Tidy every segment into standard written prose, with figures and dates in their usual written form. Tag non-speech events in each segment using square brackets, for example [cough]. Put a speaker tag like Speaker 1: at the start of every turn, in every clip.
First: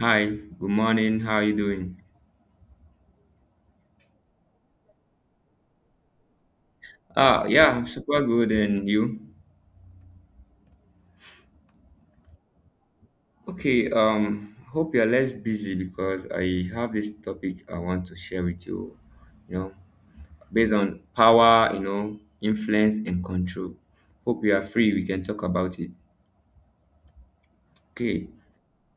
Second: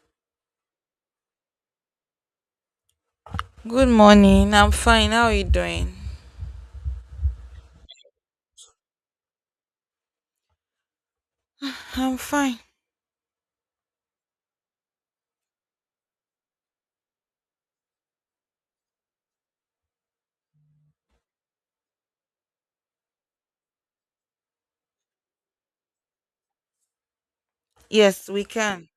Speaker 1: Hi, good morning. How are you doing?
Speaker 2: Good morning. I'm fine. How are you doing?
Speaker 1: Yeah, I'm super good. And you?
Speaker 2: [sighs] I'm fine.
Speaker 1: Okay, hope you're less busy because I have this topic I want to share with you, you know, based on power, you know, influence and control. Hope you are free. We can talk about it. Okay.
Speaker 2: Yes, we can.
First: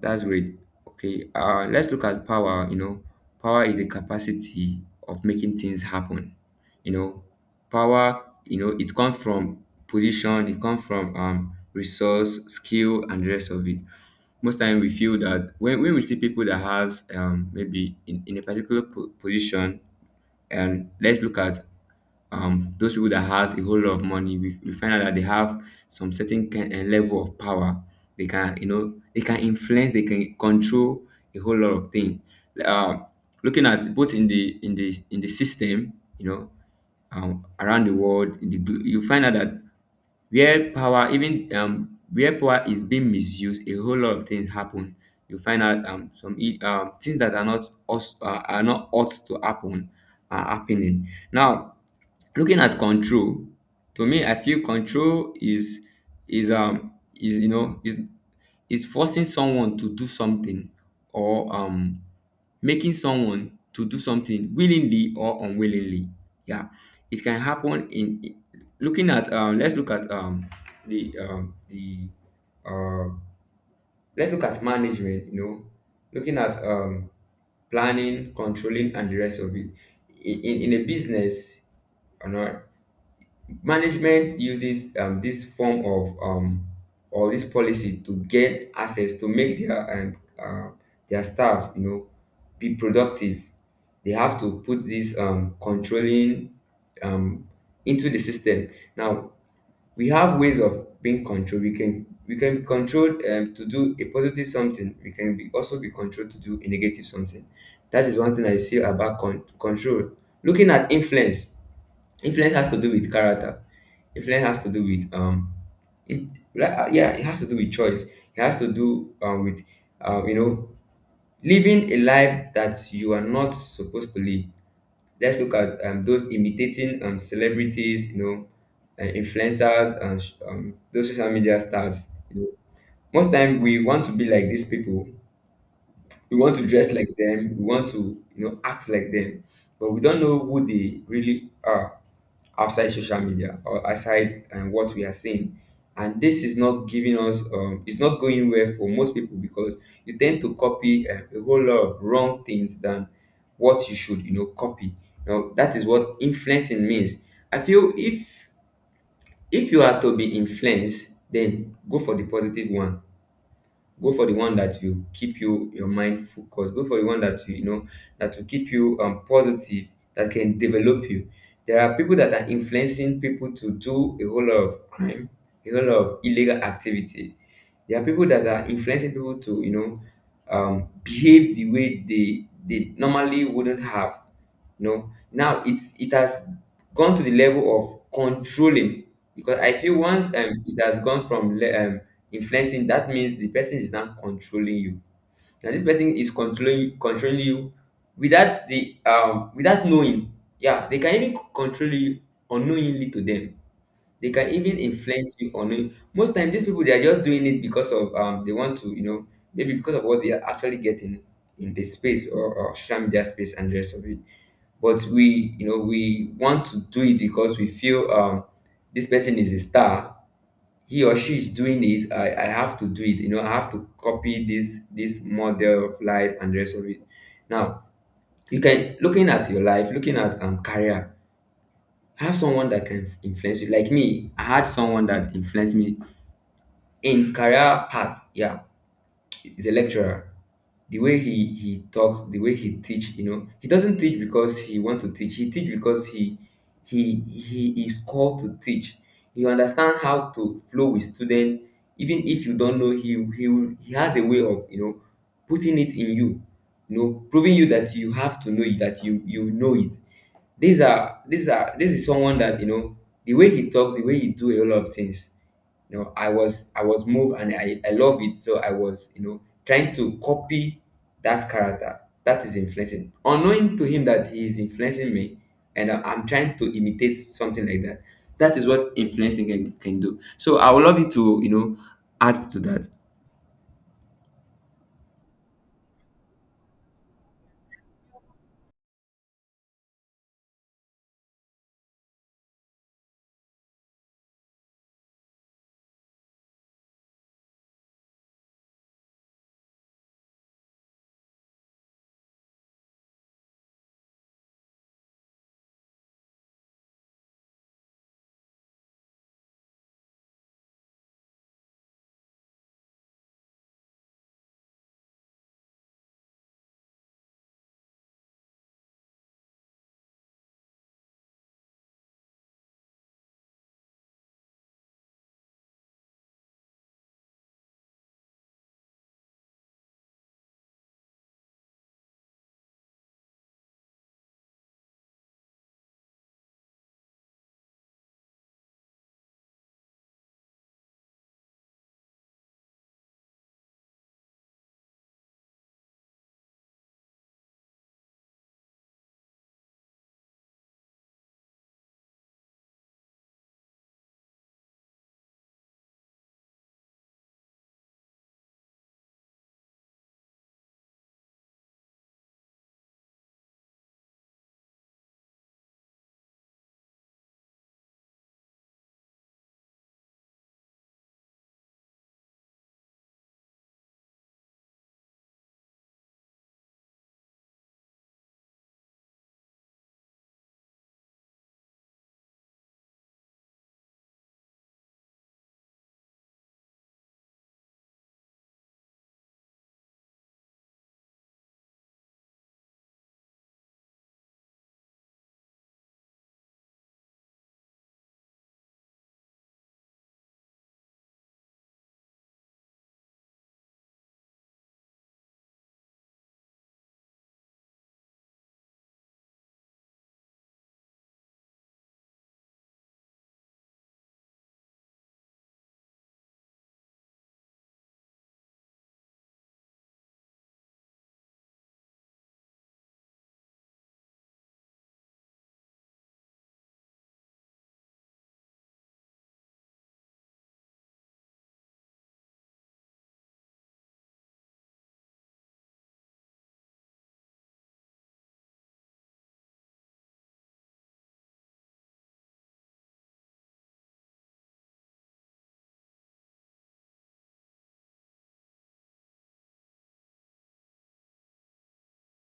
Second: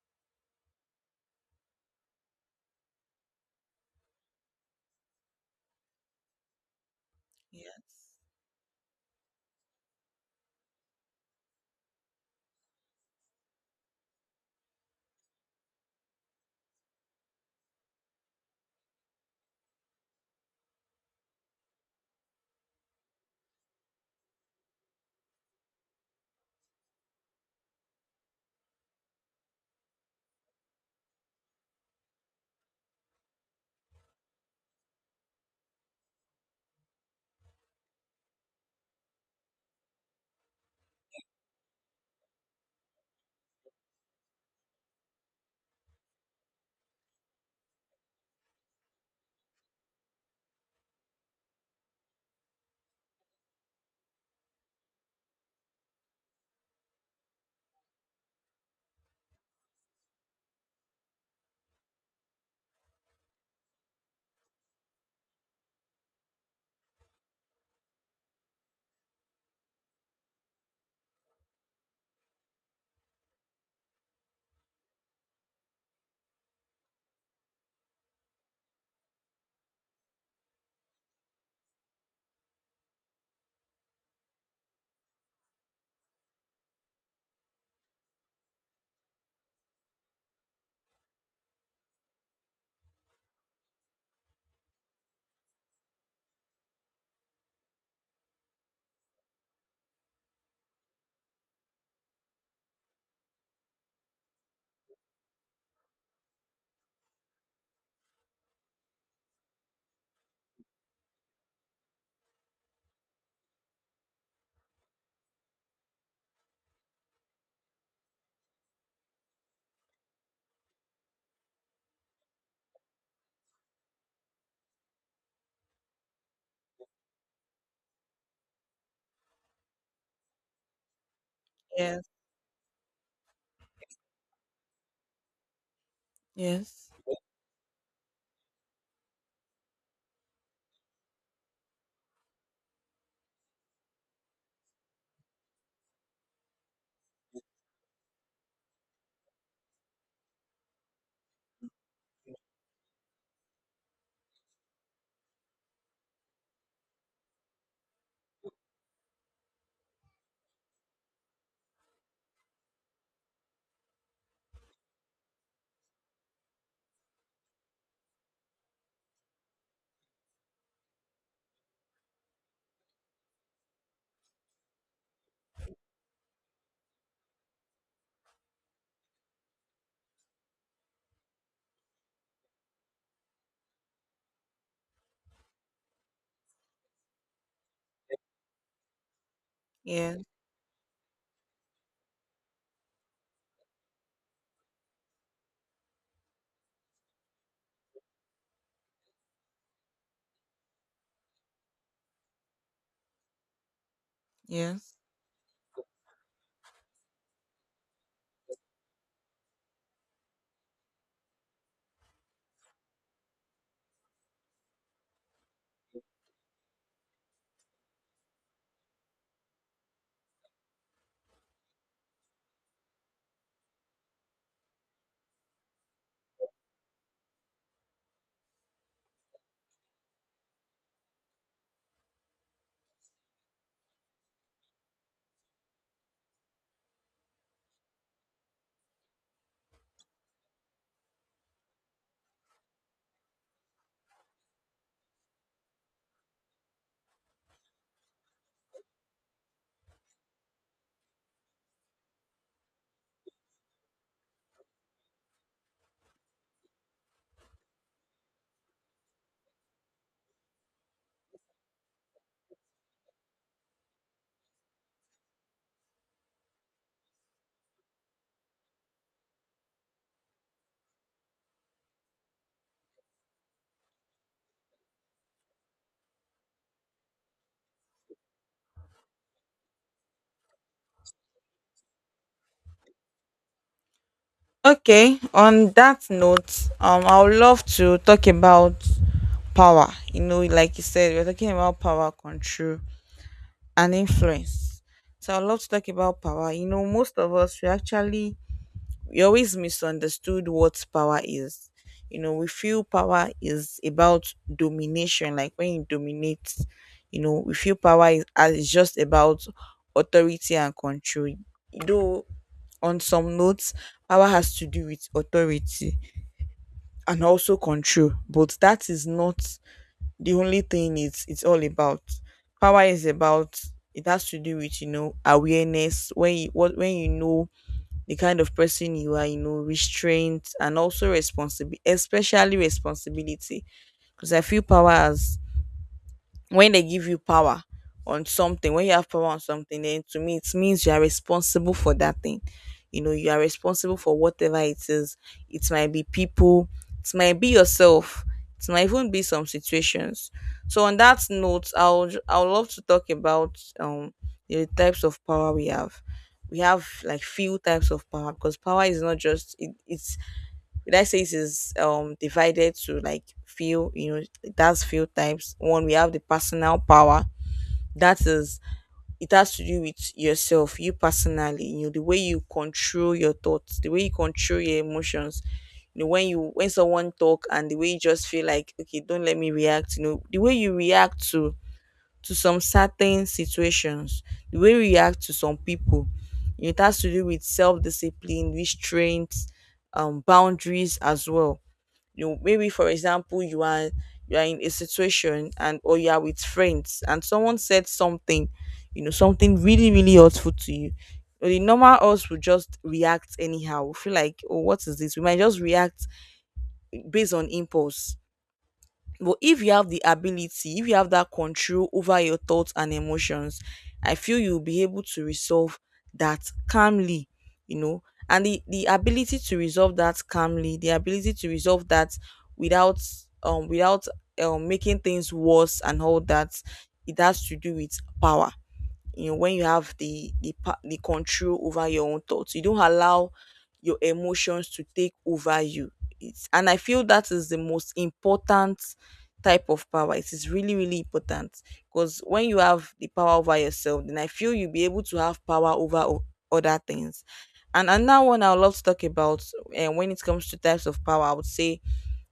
Speaker 1: That's great. Okay, let's look at power. You know, power is the capacity of making things happen. You know,
Speaker 2: Yes.
Speaker 1: power. You know, it comes from position. It comes from resource, skill, and the rest of it. Most time we feel that when we see people that has maybe in a particular position, and let's look at those people that has a whole lot of money, we find out that they have some certain kind, level of power. They can, you know, they can influence, they can control a whole lot of things. Uh, looking at both in the in the system, you know, around the world, you find out that where power even where power is being misused, a whole lot of things happen. You find out some things that are not us are not ought to happen are happening now. Looking at control, to me I feel control is is um is you know is is forcing someone to do something, or making someone to do something willingly or unwillingly. Yeah, it can happen in looking at let's look at the uh let's look at management, you know, looking at planning, controlling, and the rest of it, in a business, you know. Management uses this form of or this policy to gain access to make their staff, you know, be productive. They have to put this controlling um, into the system. Now we have ways of being controlled. We can be controlled to do a positive something. We can be also be controlled to do a negative something. That is one thing I see about control. Looking at influence, influence has to do with character. Influence has to do with it, yeah, it has to do with choice. It has to do with you know, living a life that you are not supposed to live. Let's look at those imitating celebrities, you know, influencers and those social media stars.
Speaker 2: Yes.
Speaker 1: You know, most time we want to be like these people. We want to
Speaker 2: Yes.
Speaker 1: dress like them. We want to, you know, act like them, but we don't know who they really are outside social media, or aside what we are seeing. And this is not giving us it's not going well for most people, because you tend to copy a whole lot of wrong things than what you should, you know, copy. Now that is what influencing means. I feel if you are to be influenced, then go for the positive one. Go for the one that will keep your mind focused. Go for the one that you know, that will keep you positive, that can develop you. There are people that are influencing people to do a whole lot of crime, a whole lot of illegal activity. There are people that are influencing people to, you know, behave the way they normally wouldn't have. You know, now it's it has gone to the level of controlling, because I feel
Speaker 2: Yes.
Speaker 1: once it has gone from influencing, that means the person is now controlling you. Now this person is controlling you without the without knowing. Yeah, they can even control you unknowingly to them. They can even
Speaker 2: Yes.
Speaker 1: influence you unknowingly. Most time these people, they are just doing it because of they want to, you know, maybe because of what they are actually getting in the space, or social media space and the rest of it. But we, you know, we want to do it because we feel this person is a star. He or she is doing it, I have to do it. You know, I have to copy this model of life and the rest of it. Now you can, looking at your life, looking at career, have someone that can influence you. Like me, I had someone that influenced me in career path. Yeah, is a lecturer. The way he talk, the way he teach, you know, he doesn't teach because he want to teach. He teach because he is called to teach. He understand how to flow with student, even if you don't know. He has a way of, you know, putting it in you, you know, proving you that you have to know it, that you know it. These are This is someone that, you know, the way he talks, the way he do a lot of things, you know, I was moved and I love it. So I was, you know, trying to copy that character, that is influencing, unknowing to him that he is influencing me. And I'm trying to imitate something like that. That is what influencing can do. So I would love you to, you know, add to that.
Speaker 2: Okay. On that note, I would love to talk about power. You know, like you said, we're talking about power, control, and influence. So I'd love to talk about power. You know, most of us we always misunderstood what power is. You know, we feel power is about domination, like when you dominate, you know, we feel power is as just about authority and control. Though on some notes, power has to do with authority and also control, but that is not the only thing it's all about. Power is about, it has to do with, you know, awareness, when you, what when you know the kind of person you are, you know, restraint and also responsibility, especially responsibility. Because I feel power has when they give you power on something, when you have power on something, then to me it means you are responsible for that thing. You know, you are responsible for whatever it is. It might be people, it might be yourself, it might even be some situations. So on that note, I will love to talk about the types of power we have. We have like few types of power because power is not just it's would I say it is divided to like feel, you know, that's few types. One, we have the personal power. That is, it has to do with yourself, you personally, you know, the way you control your thoughts, the way you control your emotions. You know, when someone talk and the way you just feel like, okay, don't let me react, you know, the way you react to some certain situations, the way you react to some people. You know, it has to do with self discipline, restraint, boundaries as well. You, maybe for example, you are in a situation, and or you are with friends and someone said something, you know, something really really hurtful to you, or the normal us will just react anyhow, we feel like, oh, what is this, we might just react based on impulse. But if you have the ability, if you have that control over your thoughts and emotions, I feel you'll be able to resolve that calmly, you know. And the ability to resolve that calmly, the ability to resolve that without without making things worse and all that, it has to do with power. You know, when you have the control over your own thoughts, you don't allow your emotions to take over you. And I feel that is the most important type of power. It is really really important, because when you have the power over yourself, then I feel you'll be able to have power over other things. And another one I would love to talk about, and when it comes to types of power, I would say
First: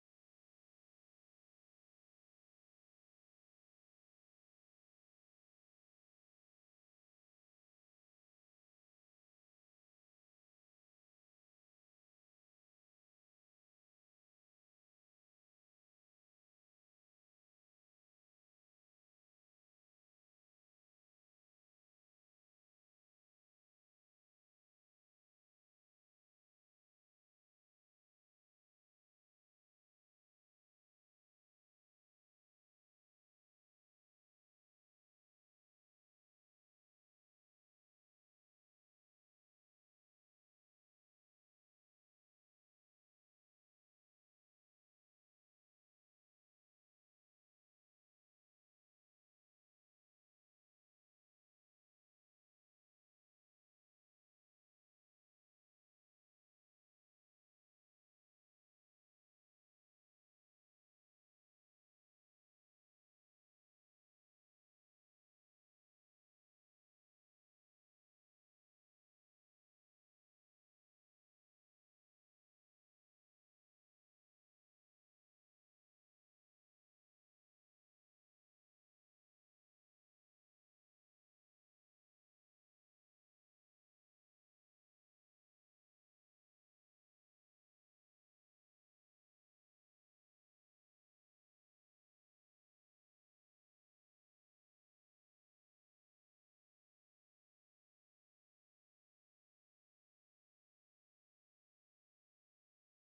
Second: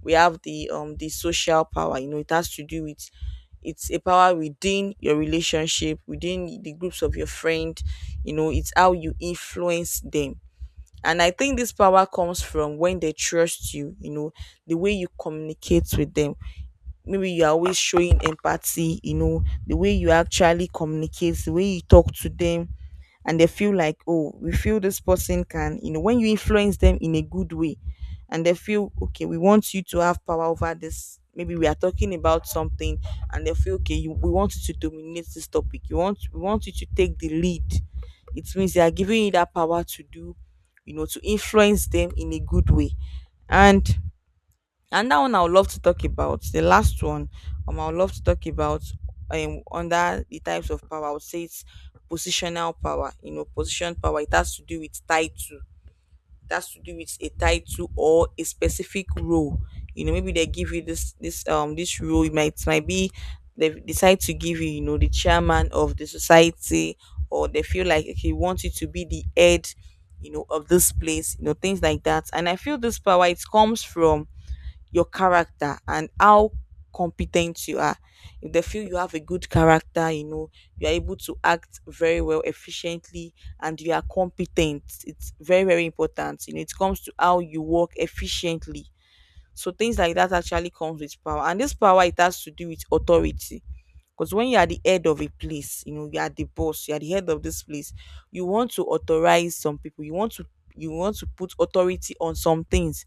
Speaker 2: we have the social power. You know, it has to do with, it's a power within your relationship, within the groups of your friend. You know, it's how you influence them. And I think this power comes from when they trust you, you know, the way you communicate with them. Maybe you're always showing empathy, you know, the way you actually communicate, the way you talk to them, and they feel like, oh, we feel this person can, you know, when you influence them in a good way, and they feel, okay, we want you to have power over this. Maybe we are talking about something, and they feel, okay, you, we want you to dominate this topic, you want, we want you to take the lead. It means they are giving you that power to do, you know, to influence them in a good way. And that one I would love to talk about. The last one, I would love to talk about under the types of power. I would say it's positional power. You know, position power. It has to do with title. It has to do with a title or a specific role. You know, maybe they give you this this role. It might be they decide to give you, you know, the chairman of the society, or they feel like, okay, we want you to be the head, you know, of this place, you know, things like that. And I feel this power, it comes from your character and how competent you are. If they feel you have a good character, you know, you are able to act very well, efficiently, and you are competent. It's very, very important. You know, it comes to how you work efficiently. So things like that actually comes with power. And this power, it has to do with authority. Because when you are the head of a place, you know, you are the boss, you are the head of this place, you want to authorize some people, you want to put authority on some things,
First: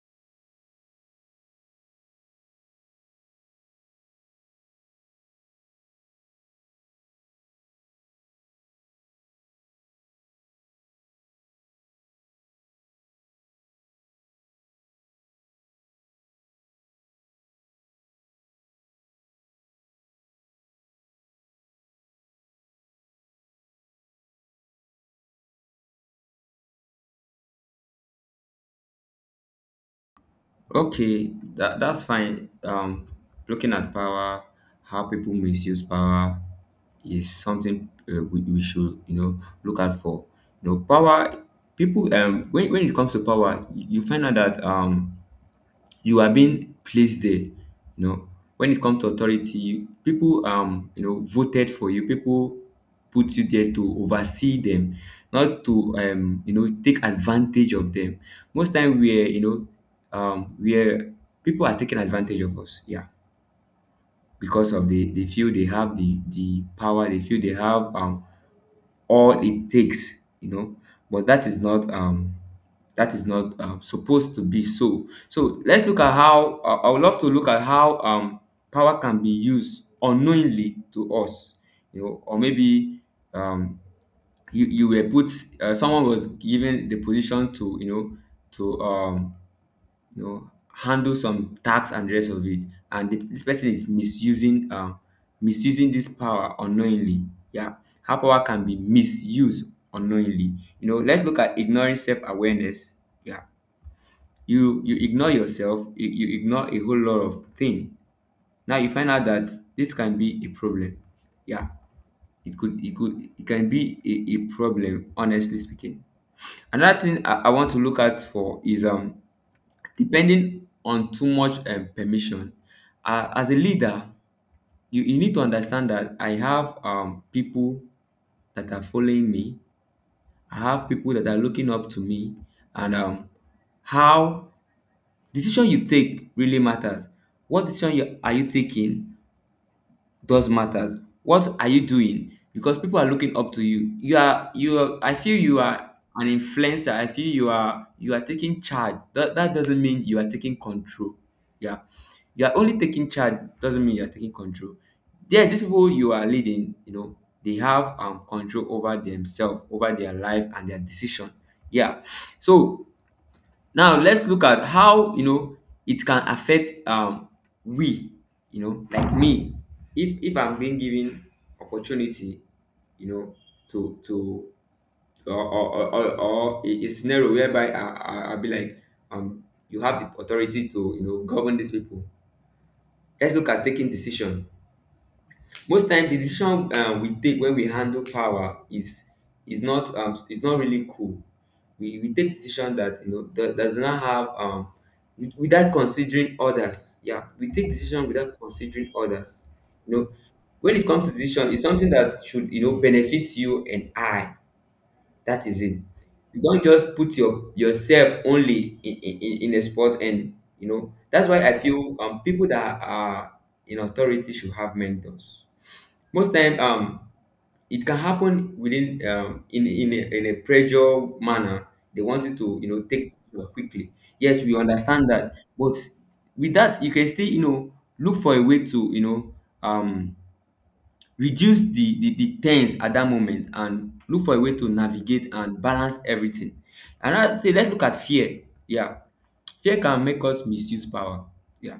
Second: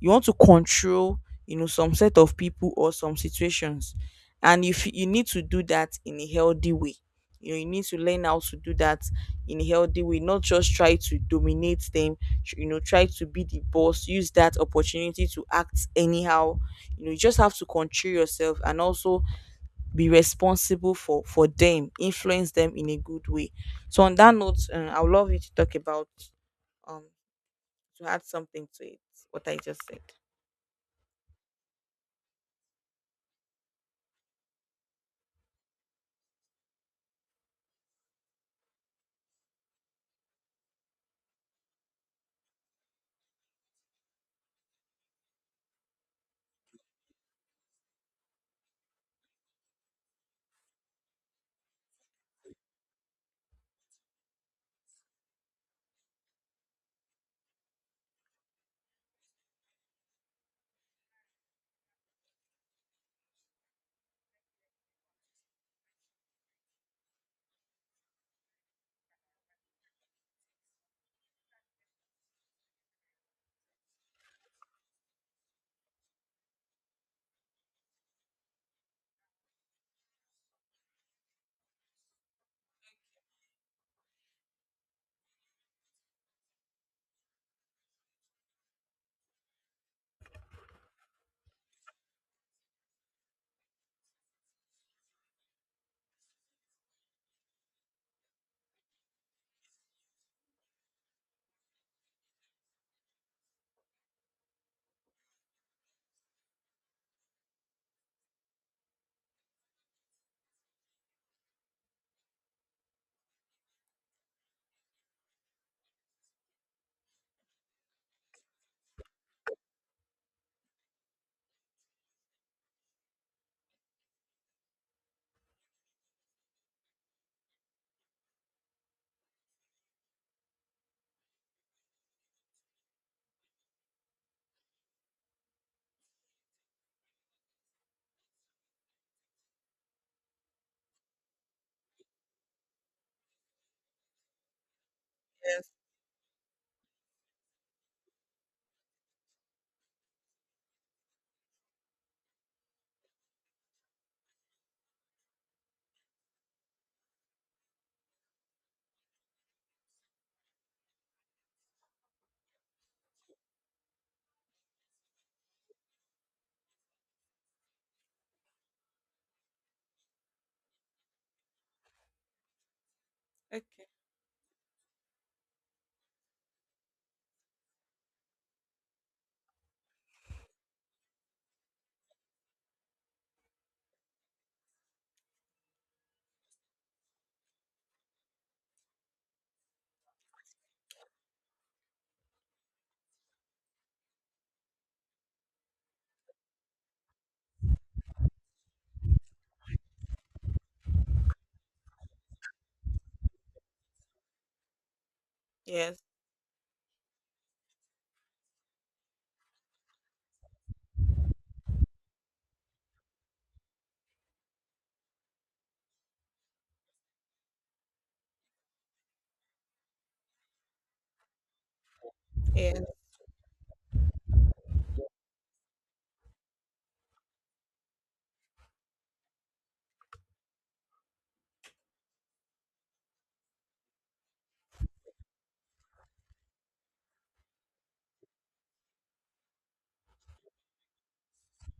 Speaker 2: you want to control, you know, some set of people or some situations. And if you need to do that in a healthy way. You know, you need to learn how to do that in a healthy way, not just try to dominate them, you know, try to be the boss, use that opportunity to act anyhow. You know, you just have to control yourself and also be responsible for them, influence them in a good way. So on that note, I would love you to talk about, um to add something to it, what I just said.
Speaker 1: Okay, that's fine. Looking at power, how people misuse power is something we should, you know, look out for. You know, power, people when it comes to power, you find out that you are being placed there. You know, when it comes to authority, you, people you know, voted for you. People put you there to oversee them, not to you know, take advantage of them. Most time we're, you know, we're people are taking advantage of us. Yeah, because of the they feel they have the power. They feel they have all it takes, you know. But that is not supposed to be so. So let's look at how I would love to look at how power can be used unknowingly to us. You know, or maybe um you you were put, someone was given the position to, you know, to you know, handle some tax and the rest of it, and this person is misusing misusing this power unknowingly. Yeah. How power can be misused unknowingly. You know, let's look at ignoring self-awareness. Yeah, you ignore yourself, you ignore a whole lot of things. Now you find out that this can be a problem. Yeah, it can be a problem, honestly speaking. Another thing I want to look at for is depending on too much permission, as a leader. You need to understand that I have people that are following me. I have people that are looking up to me, and how decision you take really matters. What decision you are you taking does matters. What are you doing? Because people are looking up to you. You are, I feel you
Speaker 2: Yes.
Speaker 1: are an influencer. I feel you are taking charge. That doesn't mean you are taking control. Yeah. You are only taking charge, doesn't mean you are taking control. Yes, these people you are leading, you know, they have control over themselves, over their life and their decision. Yeah. So now let's look at how, you know, it can affect we, you know, like me. If I'm being given opportunity, you know,
Speaker 2: Okay.
Speaker 1: to or or, or, or or a scenario whereby I'll be like, um you have the authority to, you know, govern these people. Let's look at taking decision. Most time the decision we take when we handle power is not is not really cool. We take decision that you know that does not have without considering others. Yeah, we take decision without considering others, you know. When it comes to decision, it's something that should you know benefit you and i. That is it.
Speaker 2: Yes,
Speaker 1: You don't just put yourself only in in a spot, and you know that's why I feel people that are in authority should have mentors. Most time it can happen within in in a pressure manner. They want you to you
Speaker 2: yes.
Speaker 1: know take decision quickly. Yes, we understand that, but with that you can still you know look for a way to um reduce the tense at that moment, and look for a way to navigate and balance everything. Another thing, let's look at fear. Yeah, fear can make us misuse power. Yeah,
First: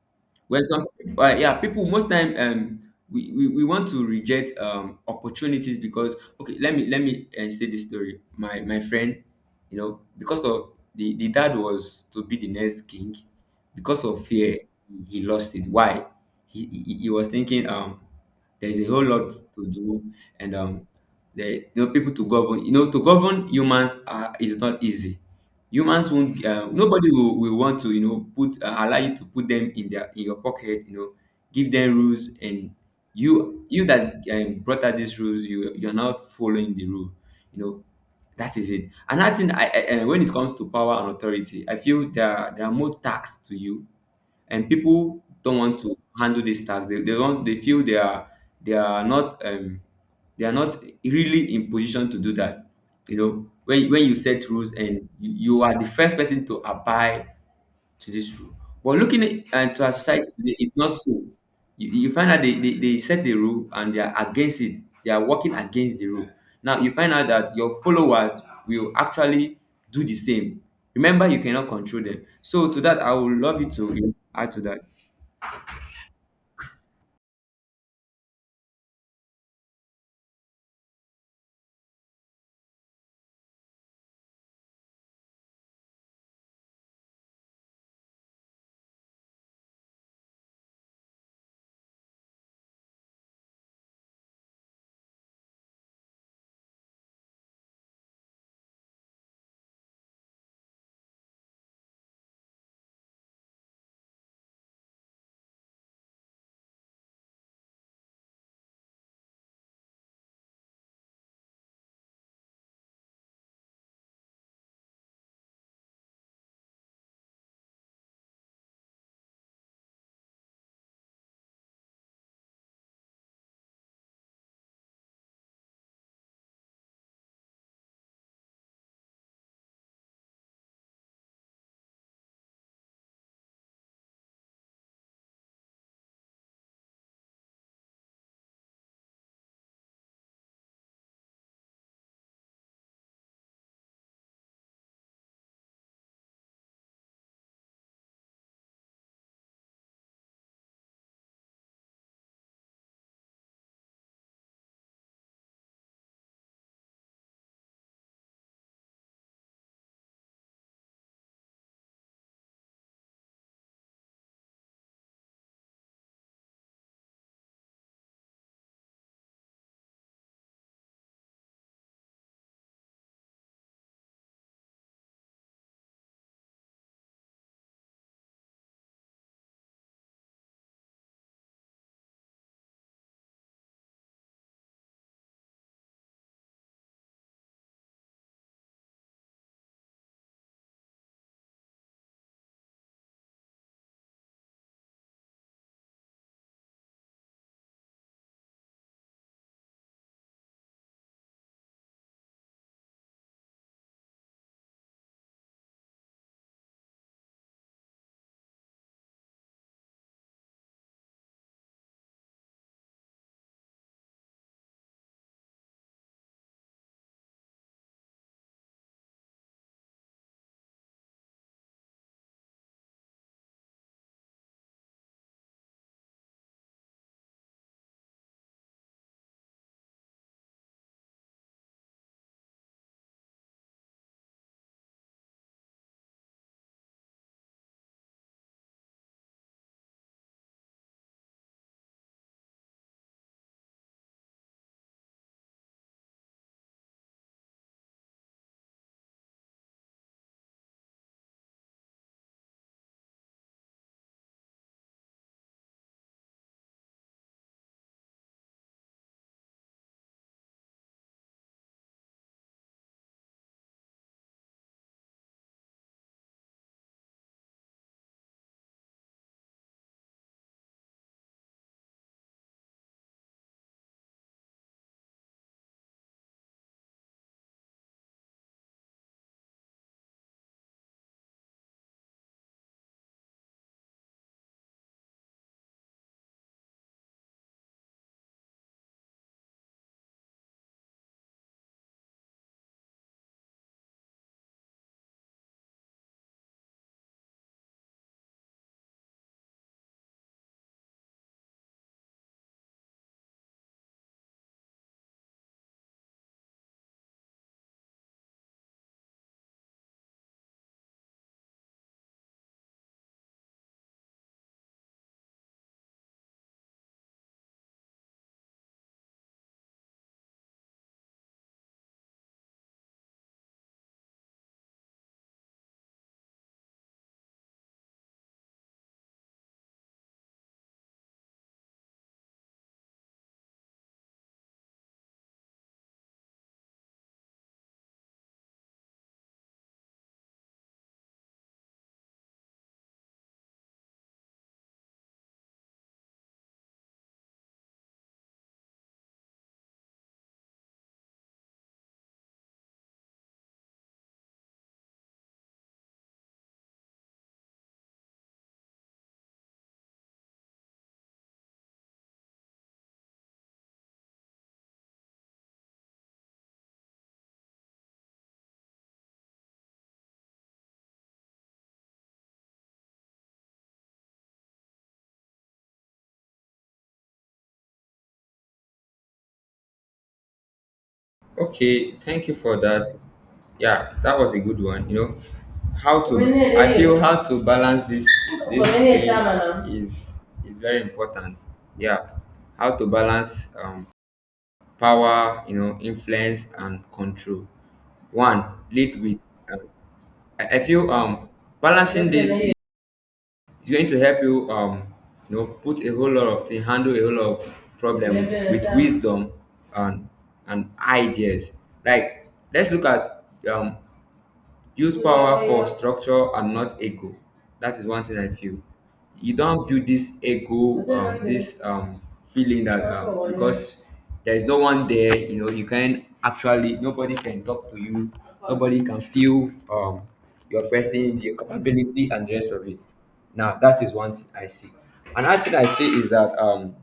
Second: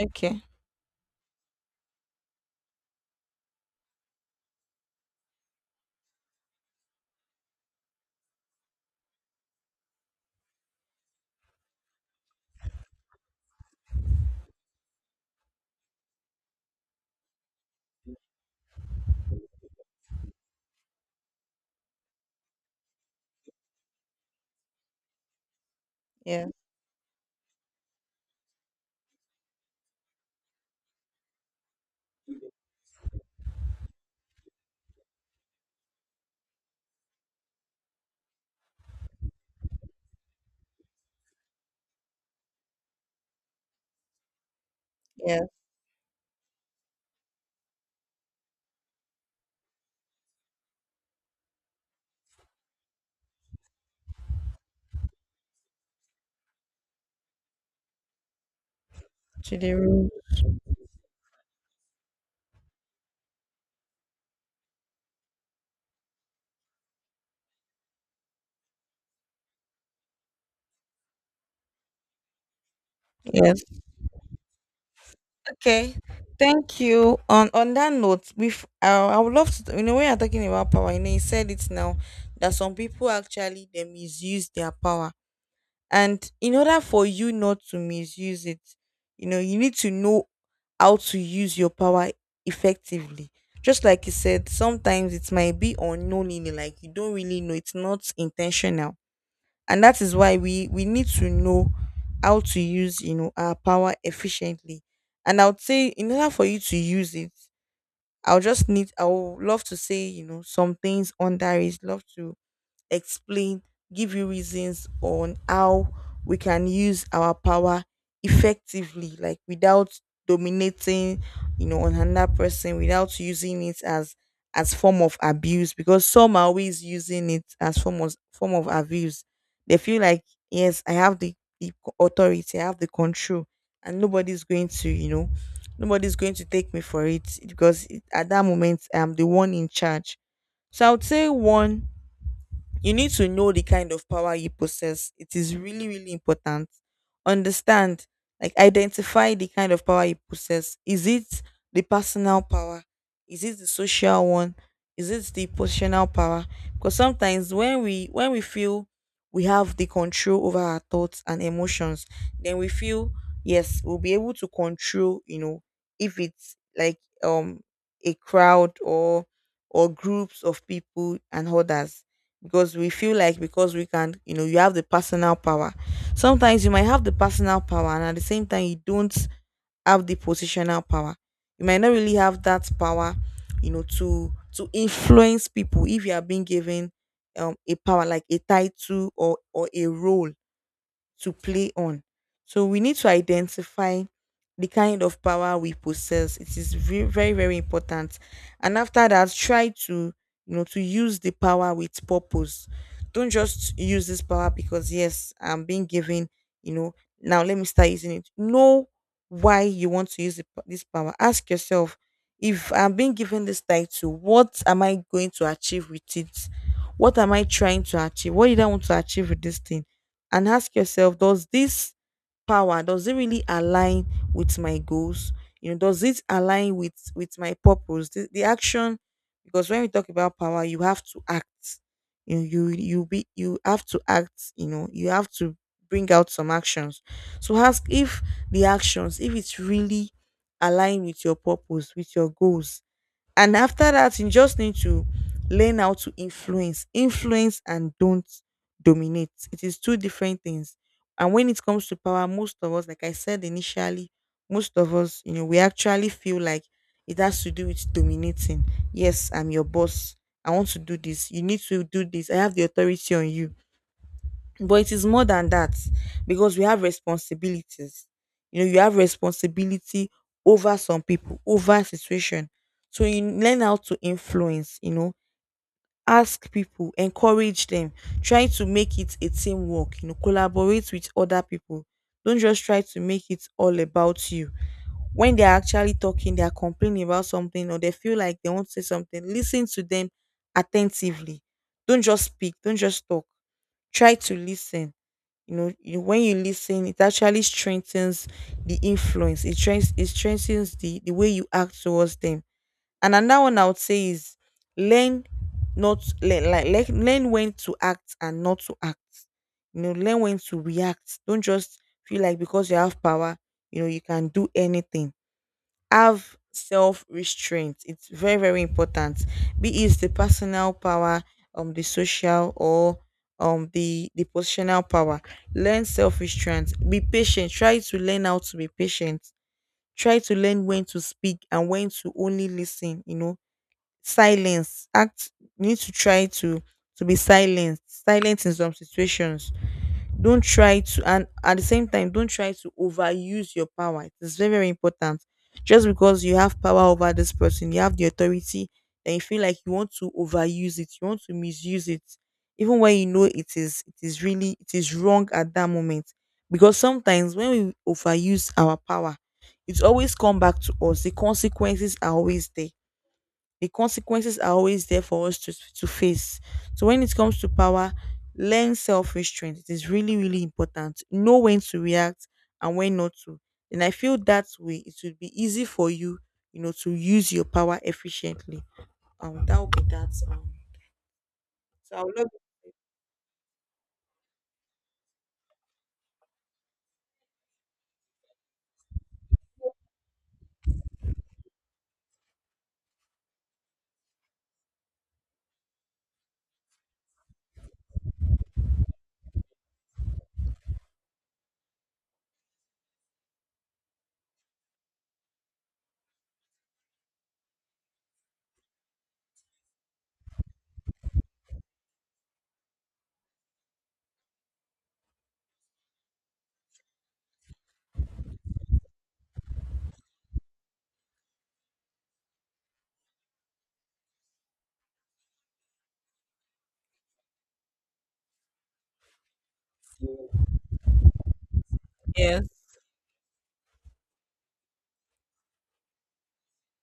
Speaker 2: Okay.
Speaker 1: well, some yeah, people most time we want to reject opportunities because okay, let me say this story. My friend, you know, because of the dad was to be the next king, because of fear, he lost it. Why? He was thinking, there is a whole lot to do. And the you know, people to govern, you know, to govern humans are, is not easy. Humans won't
Speaker 2: Yes.
Speaker 1: nobody will want to you know put allow you to put them in their in your pocket, you know. Give them rules and you that brought out these rules, you you're not following the rule, you know. That is it. Another thing, when it comes to power and authority, I feel there are more tasks to you, and people
Speaker 2: Yes.
Speaker 1: don't want to handle these tasks. They don't. They feel they are not um they are not really in position to do that. You know, when you set rules, and you are the first person to abide to this rule. But looking
Speaker 2: To the
Speaker 1: at, to our
Speaker 2: room.
Speaker 1: society today, it's not so. You find out they set a rule and they are against it. They are working against the rule. Now you find out that your followers will actually do the same. Remember, you cannot control them. So to that, I would love
Speaker 2: Yes.
Speaker 1: you to you know, add to that.
Speaker 2: Okay. Thank you. On that note, with I would love to. You know, we are talking about power. You know, you said it now that some people actually they misuse their power. And in order for you not to misuse it, you know, you need to know how to use your power effectively. Just like you said, sometimes it might be unknowingly, like you don't really know, it's not intentional. And that is why we need to know how to use, you know, our power efficiently. And I would say in order for you to use it, I'll just need I would love to say, you know, some things under it, love to explain, give you reasons on how we can use our power effectively, like without dominating, you know, on another person, without using it as form of abuse. Because some are always using it as form of abuse. They feel like, yes, I have the authority, I have the control, and nobody's going to, you know, nobody's going to take me for it, because at that moment I'm the one in charge. So I would say, one, you need to know the kind of power you possess. It is really, really important. Understand, like identify the kind of power you possess. Is it the personal power? Is it the social one? Is it the positional power? Because sometimes when we feel we have the control over our thoughts and emotions, then we feel, yes, we'll be able to control, you know, if it's like um a crowd or groups of people and others, because we feel like because we can, you know, you have the personal power. Sometimes you might have the personal power, and at the same time you don't have the positional power, you might not really have that power, you know, to influence people if you are being given a power like a title or a role to play on. So we need to identify the kind of power we possess. It is very, very, very important. And after that, try to, you know, to use the power with purpose. Don't just use this power because, yes, I'm being given. You know, now let me start using it. Know why you want to use this power. Ask yourself, if I'm being given this title, what am I going to achieve with it? What am I trying to achieve? What did I want to achieve with this thing? And ask yourself, does this power, does it really align with my goals, you know, does it align with my purpose, the action. Because when we talk about power, you have to act, you know, you have to act, you know, you have to bring out some actions. So ask if the actions, if it's really align with your purpose, with your goals. And after that, you just need to learn how to influence. Influence and don't dominate. It is two different things. And when it comes to power, most of us, like I said initially, most of us, you know, we actually feel like it has to do with dominating. Yes, I'm your boss. I want to do this. You need to do this. I have the authority on you, but it is more than that because we have responsibilities. You know, you have responsibility over some people, over a situation. So you learn how to influence, you know, ask people, encourage them, try to make it a teamwork, you know, collaborate with other people. Don't just try to make it all about you. When they're actually talking, they're complaining about something or they feel like they want to say something, listen to them attentively. Don't just speak, don't just talk. Try to listen. You know, you, when you listen, it actually strengthens the influence. It strengthens the way you act towards them. And another one I would say is learn, not learn, like, learn when to act and not to act. You know, learn when to react. Don't just feel like because you have power, you know, you can do anything. Have self restraint. It's very, very important. Be it the personal power, the social, or the positional power. Learn self restraint. Be patient. Try to learn how to be patient. Try to learn when to speak and when to only listen. You know, silence. Act. You need to try to be silent. Silent in some situations. Don't try to, and at the same time don't try to overuse your power. It's very, very important. Just because you have power over this person, you have the authority, then you feel like you want to overuse it, you want to misuse it, even when you know it is really, it is wrong at that moment. Because sometimes when we overuse our power, it's always come back to us. The consequences are always there. The consequences are always there for us to face. So when it comes to power, learn self-restraint. It is really, really important. Know when to react and when not to. And I feel that way it will be easy for you, you know, to use your power efficiently. That would be that.
Speaker 1: Okay,
Speaker 2: So I would love.
Speaker 1: thank you for that. Yeah, that was a good one. You know, how to I feel how to balance this this thing is very important. Yeah, how to balance power, you know, influence and control. One, lead with. Um, I feel balancing this is going to help you you know put a whole lot of thing, handle a whole lot of problem with wisdom and and ideas. Like let's look at um use power for structure and not ego. That is one thing I feel, you don't build this ego this feeling that because there is no one there, you know, you can actually nobody can talk to you, nobody can feel your person, your capability and the
Speaker 2: Yes,
Speaker 1: rest of it. Now that is one thing I see. Another thing I see is that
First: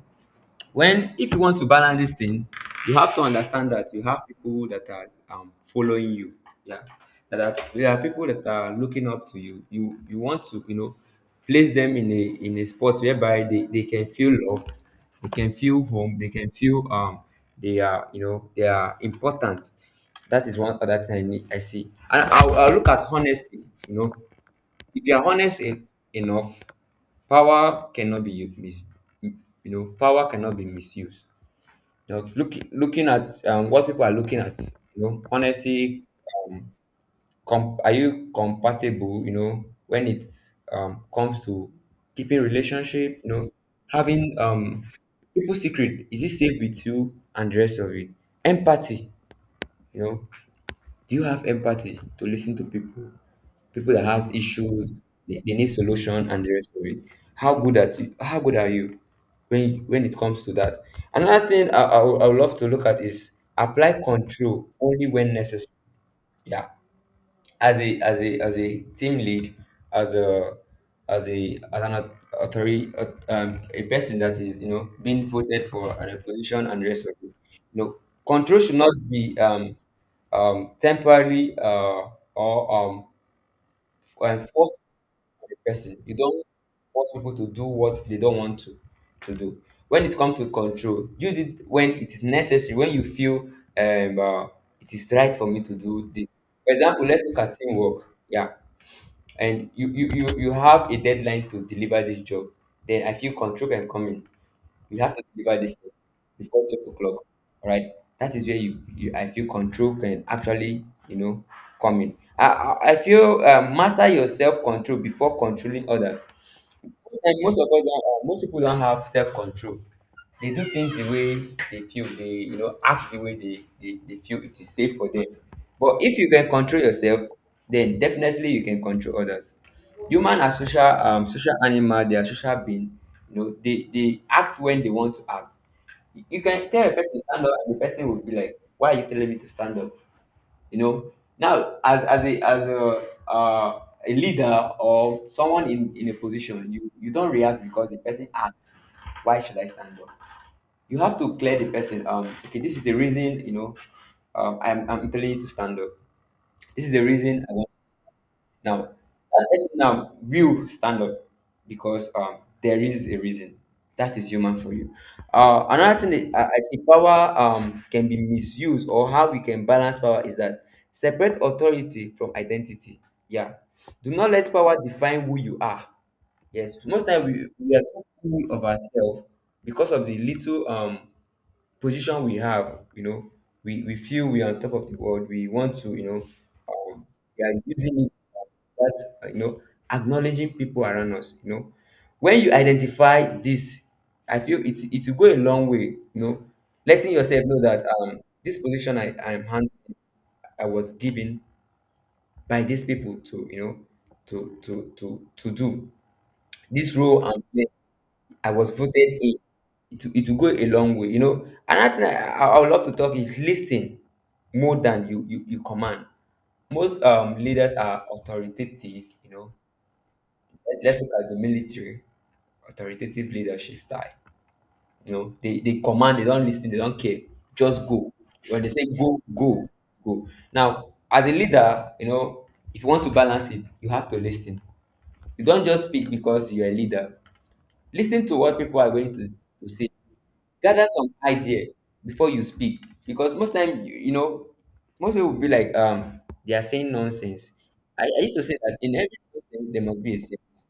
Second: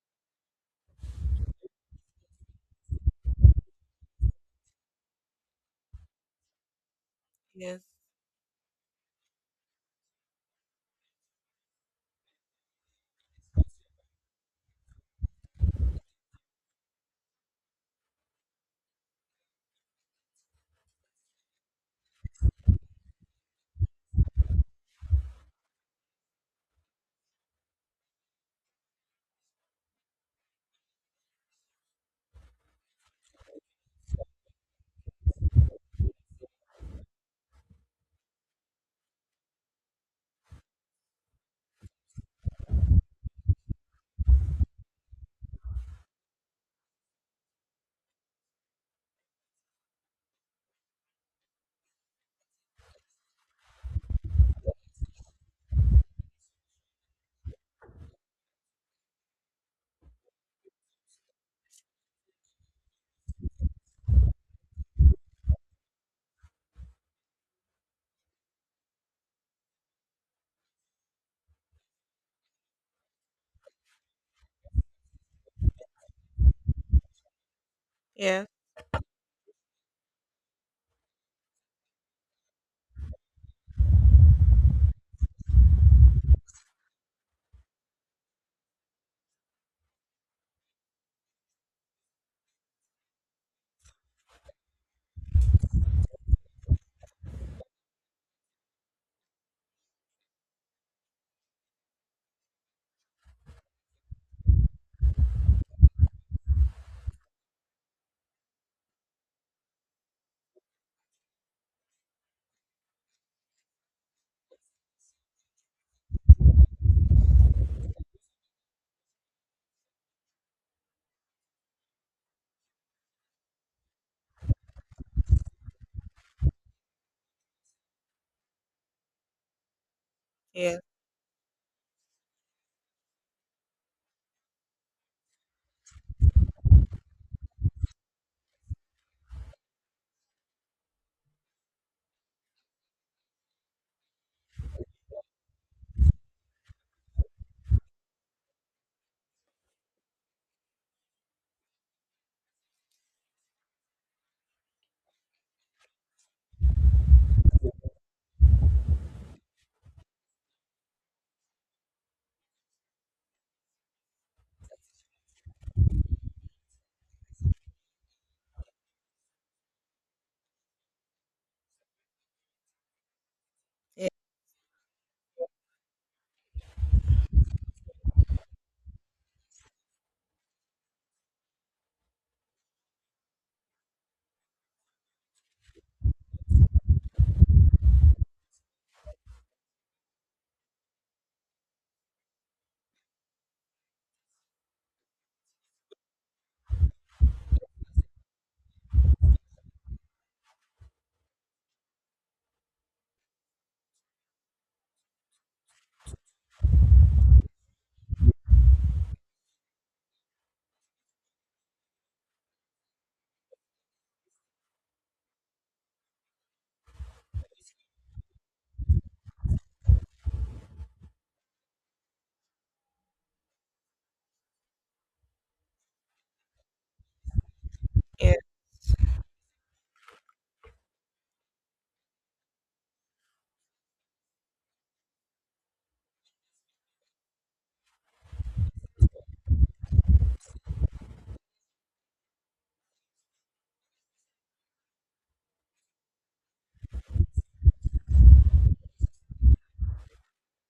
Speaker 1: when if you want to balance this thing, you have to understand that you have people that are following you. Yeah, that are
Speaker 2: yes,
Speaker 1: there are people that are looking up to you. You want to you know place them in a spot whereby they can feel love, they can feel home, they can feel they are you know they are important. That is one other thing I see. And I'll look at honesty, you know. If you are enough, power cannot be u- mis you know power cannot be misused, you know. Looking at what people are looking at, you know. Honesty. Are you compatible, you know, when it comes to keeping relationship, you know, having people secret, is it safe with you and the rest of it? Empathy, you know. Do you have empathy to listen to people, people that has issues? They need solution and the rest of it. How good at you, how good are you when it comes to that? Another thing I would love to look at is apply control only when necessary. Yeah, as a as a as a team lead, as a as an authority, a person that is you know being voted for an position and the rest of it, you know.
Speaker 2: yes,
Speaker 1: Control should not be temporary or enforced the person. You don't force people to do what they don't want to do. When it comes to control, use it when it is necessary. When you feel um uh, it is right for me to do this. For example, let's look at teamwork. Yeah, and you have a deadline to deliver this job. Then I feel control can come in. You have to deliver this thing before 12 o'clock. All right, that is where you I feel control can actually you know come in. I feel master your self control before controlling others. Most of us don't most people don't have self-control. They do things the way they feel they you know act the way they feel it is safe for them. But if you can control yourself, then definitely you can control others. Human are
Speaker 2: yes,
Speaker 1: social social animal, they are social being, you know. They act when they want to act. You can tell a person stand up and the person will be like, why are you telling me to stand up? You know, now as as uh, a leader or someone in a position, you don't react because the person asks, why should I stand up? You have to clear the person, okay, this is the reason, you know, I'm telling you to stand up. This is the reason I now, let's now will stand up because there is a reason. That is human for you. Another thing that I see power can be misused, or how we can balance power is that separate authority from identity. Yeah.
Speaker 2: yes,
Speaker 1: Do not let power define who you are. Yes. Most time we are too full of ourselves because of the little position we have, you know. We feel we are on top of the world. We want to, you know, um, we are using it that, you know, acknowledging people around us, you know. When you identify this, I feel it will go a long way, you know, letting yourself know that this position I was given by these people to, you know, to do this role and I was voted in. It will go a long way, you know. Another thing I would love to talk is listening more than you command. Most leaders are authoritative, you know. Let's look at the military authoritative leadership style. You know, they command, they don't listen, they don't care. Just go.
Speaker 2: yes,
Speaker 1: When they say go, go, go. Now, as a leader, you know, if you want to balance it, you have to listen. You don't just speak because you're a leader. Listen to what people are going to say. Gather some idea before you speak, because most time you know most people will be like they are saying nonsense. I used to say that in every nonsense there must be a sense.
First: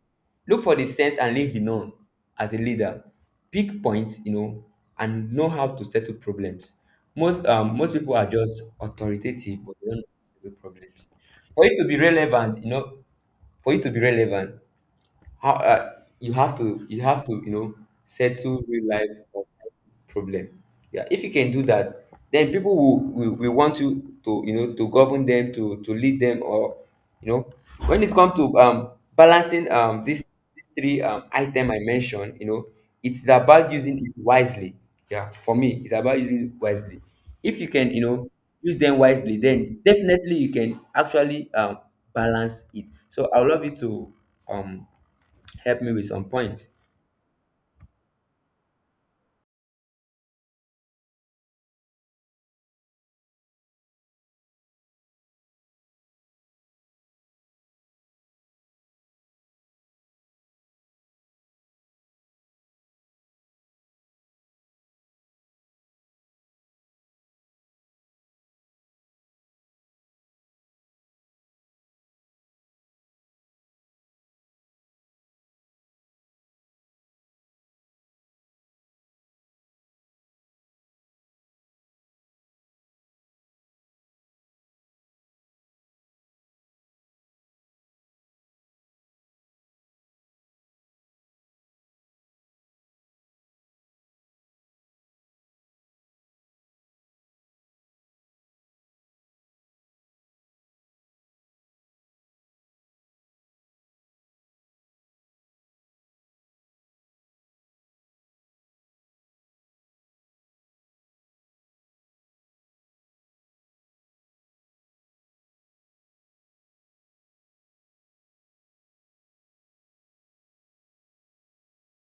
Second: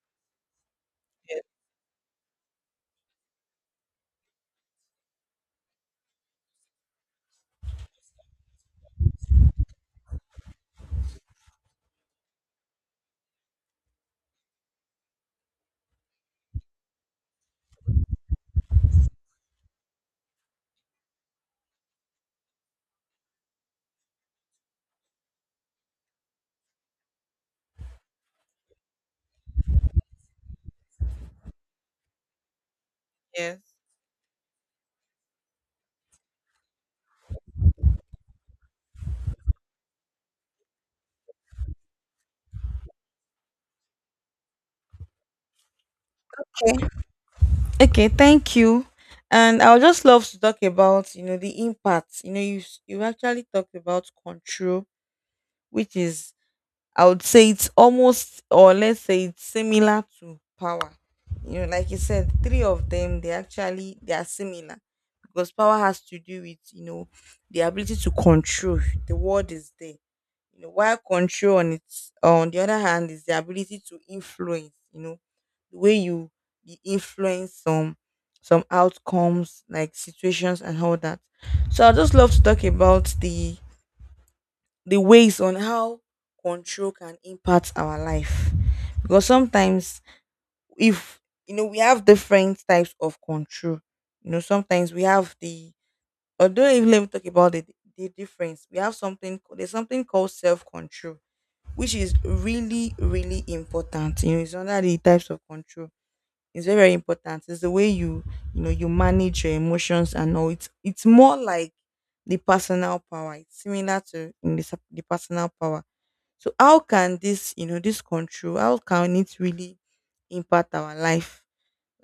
Speaker 1: Look for the sense and
Speaker 2: yes,
Speaker 1: leave the none. As a leader, pick points, you know, and know how to settle problems. Most most people are just authoritative, but they don't know how to settle problems for it to be relevant, you know. For it to be relevant, how you have to you know settle real life problem. Yeah, if you can do that, then people will want you to you know to govern them, to lead them, or you know. When it comes to balancing these three item I mentioned, you know, it's about
Speaker 2: yes.
Speaker 1: using it wisely. Yeah, for me, it's about using it wisely. If you can, you know, use them wisely, then definitely you can actually balance it. So I would love you to um help me with some points.
Speaker 2: Okay. Okay, thank you. And I would just love to talk about, you know, the impact. You know, you actually talked about control, which is, I would say it's almost, or let's say it's similar to power. You know, like you said, three of them, they actually they are similar because power has to do with, you know, the ability to control. The word is there. You know, while control on its, on the other hand, is the ability to influence. You know, the way you, you influence some outcomes like situations and all that. So I just love to talk about the ways on how control can impact our life. Because sometimes, if, you know, we have different types of control. You know, sometimes we have the, although, if let me talk about the difference. We have something, there's something called self control, which is really, really important. You know, it's under the types of control. It's very, very important. It's the way you, you know, you manage your emotions and all. It's more like the personal power. It's similar to, in the, the personal power. So how can this, you know, this control, how can it really impact our life?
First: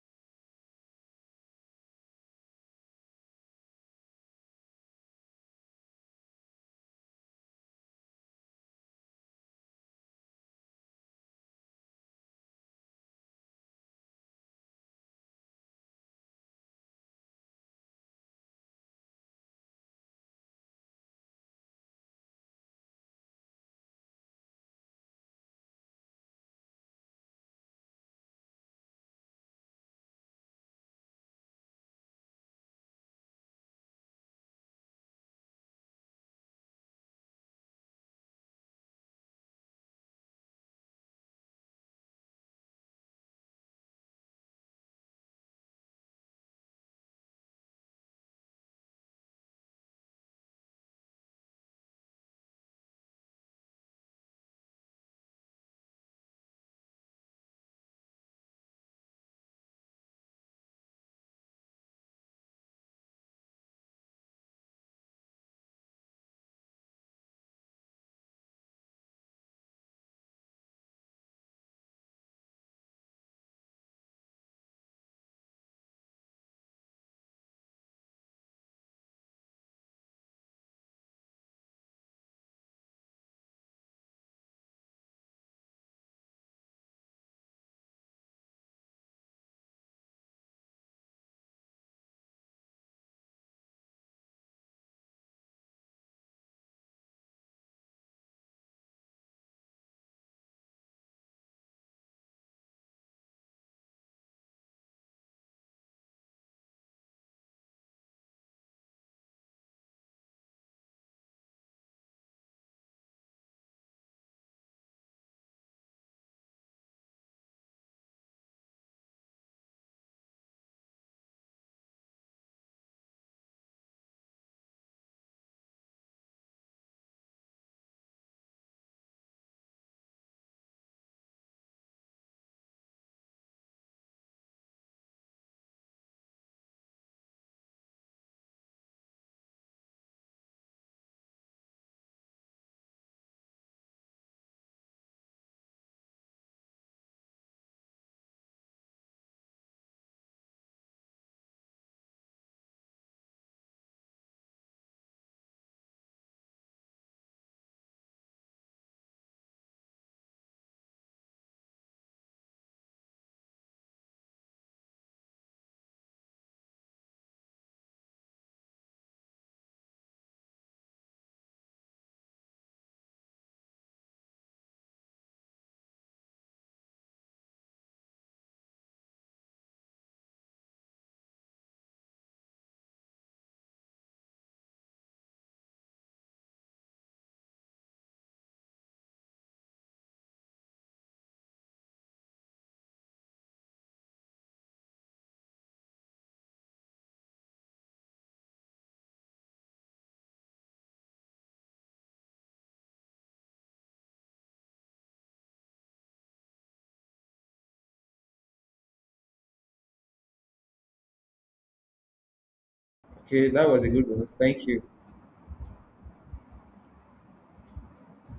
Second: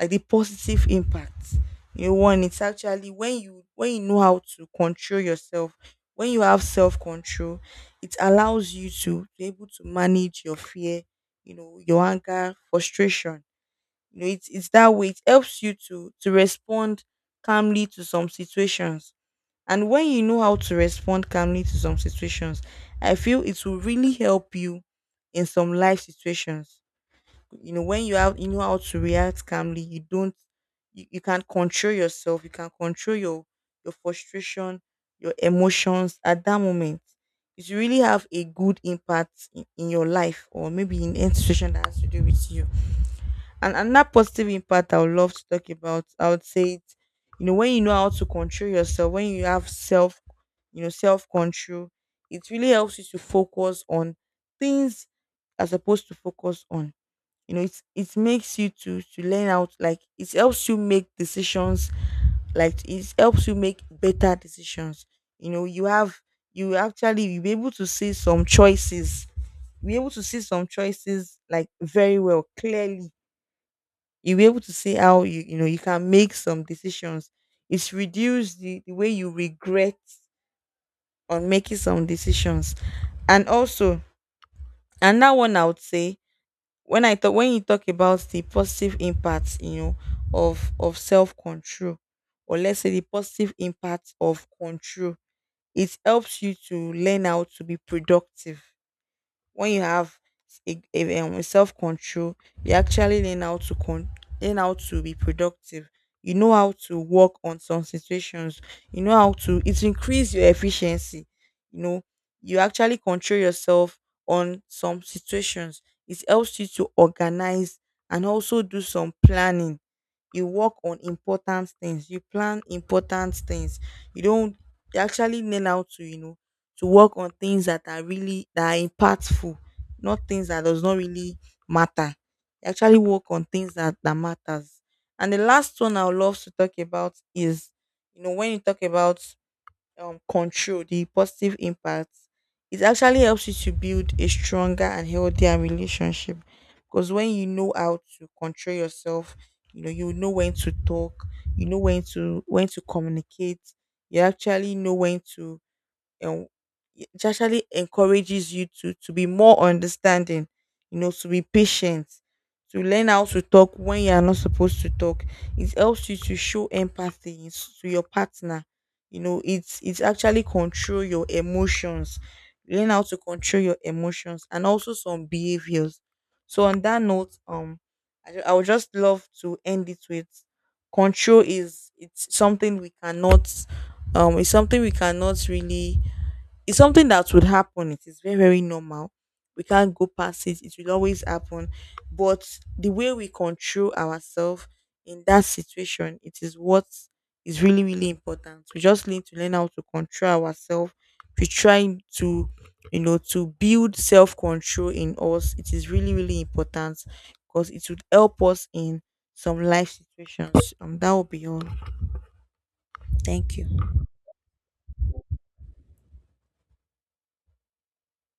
Speaker 2: Like the positive impact. You know, one, it's actually when you, when you know how to control yourself, when you have self-control, it allows you to be able to manage your fear, you know, your anger, frustration. You know, it's that way. It helps you to respond calmly to some situations. And when you know how to respond calmly to some situations, I feel it will really help you in some life situations. You know, when you have, you know how to react calmly, you don't, you can control yourself, you can control your frustration, your emotions at that moment. It will really have a good impact in your life, or maybe in any situation that has to do with you. And another positive impact I would love to talk about, I would say it, you know, when you know how to control yourself, when you have self, you know, self control, it really helps you to focus on things as opposed to focus on. You know, it's, it makes you to learn out, like, it helps you make decisions, like it helps you make better decisions. You know, you have, you actually, you be able to see some choices, be able to see some choices like very well, clearly. You'll be able to see how you, you know, you can make some decisions. It's reduced the way you regret on making some decisions. And also, another one I would say, when I talk, when you talk about the positive impact, you know, of self-control, or let's say the positive impact of control, it helps you to learn how to be productive. When you have a self control, you actually learn learn how to be productive. You know how to work on some situations. You know how to, it increase your efficiency. You know, you actually control yourself on some situations. It helps you to organize and also do some planning. You work on important things, you plan important things. You don't, you actually learn how to, you know, to work on things that are really, that are impactful, not things that does not really matter. You actually work on things that, that matters. And the last one I would love to talk about is, you know, when you talk about control, the positive impacts, it actually helps you to build a stronger and healthier relationship. Because when you know how to control yourself, you know, you know when to talk, you know when to, when to communicate, you actually know when to. And it actually encourages you to be more understanding, you know, to be patient, to learn how to talk when you are not supposed to talk. It helps you to show empathy to your partner. You know, it's actually control your emotions. Learn how to control your emotions and also some behaviors. So on that note, I would just love to end it with, control is, it's something we cannot, it's something we cannot really, it's something that would happen. It is very, very normal. We can't go past it. It will always happen. But the way we control ourselves in that situation, it is what is really, really important. We just need to learn how to control ourselves. We try to, you know, to build self control in us. It is really, really important because it would help us in some life situations. That will be all.
Speaker 1: Okay,
Speaker 2: Thank
Speaker 1: that was
Speaker 2: you.
Speaker 1: a good one. Thank you.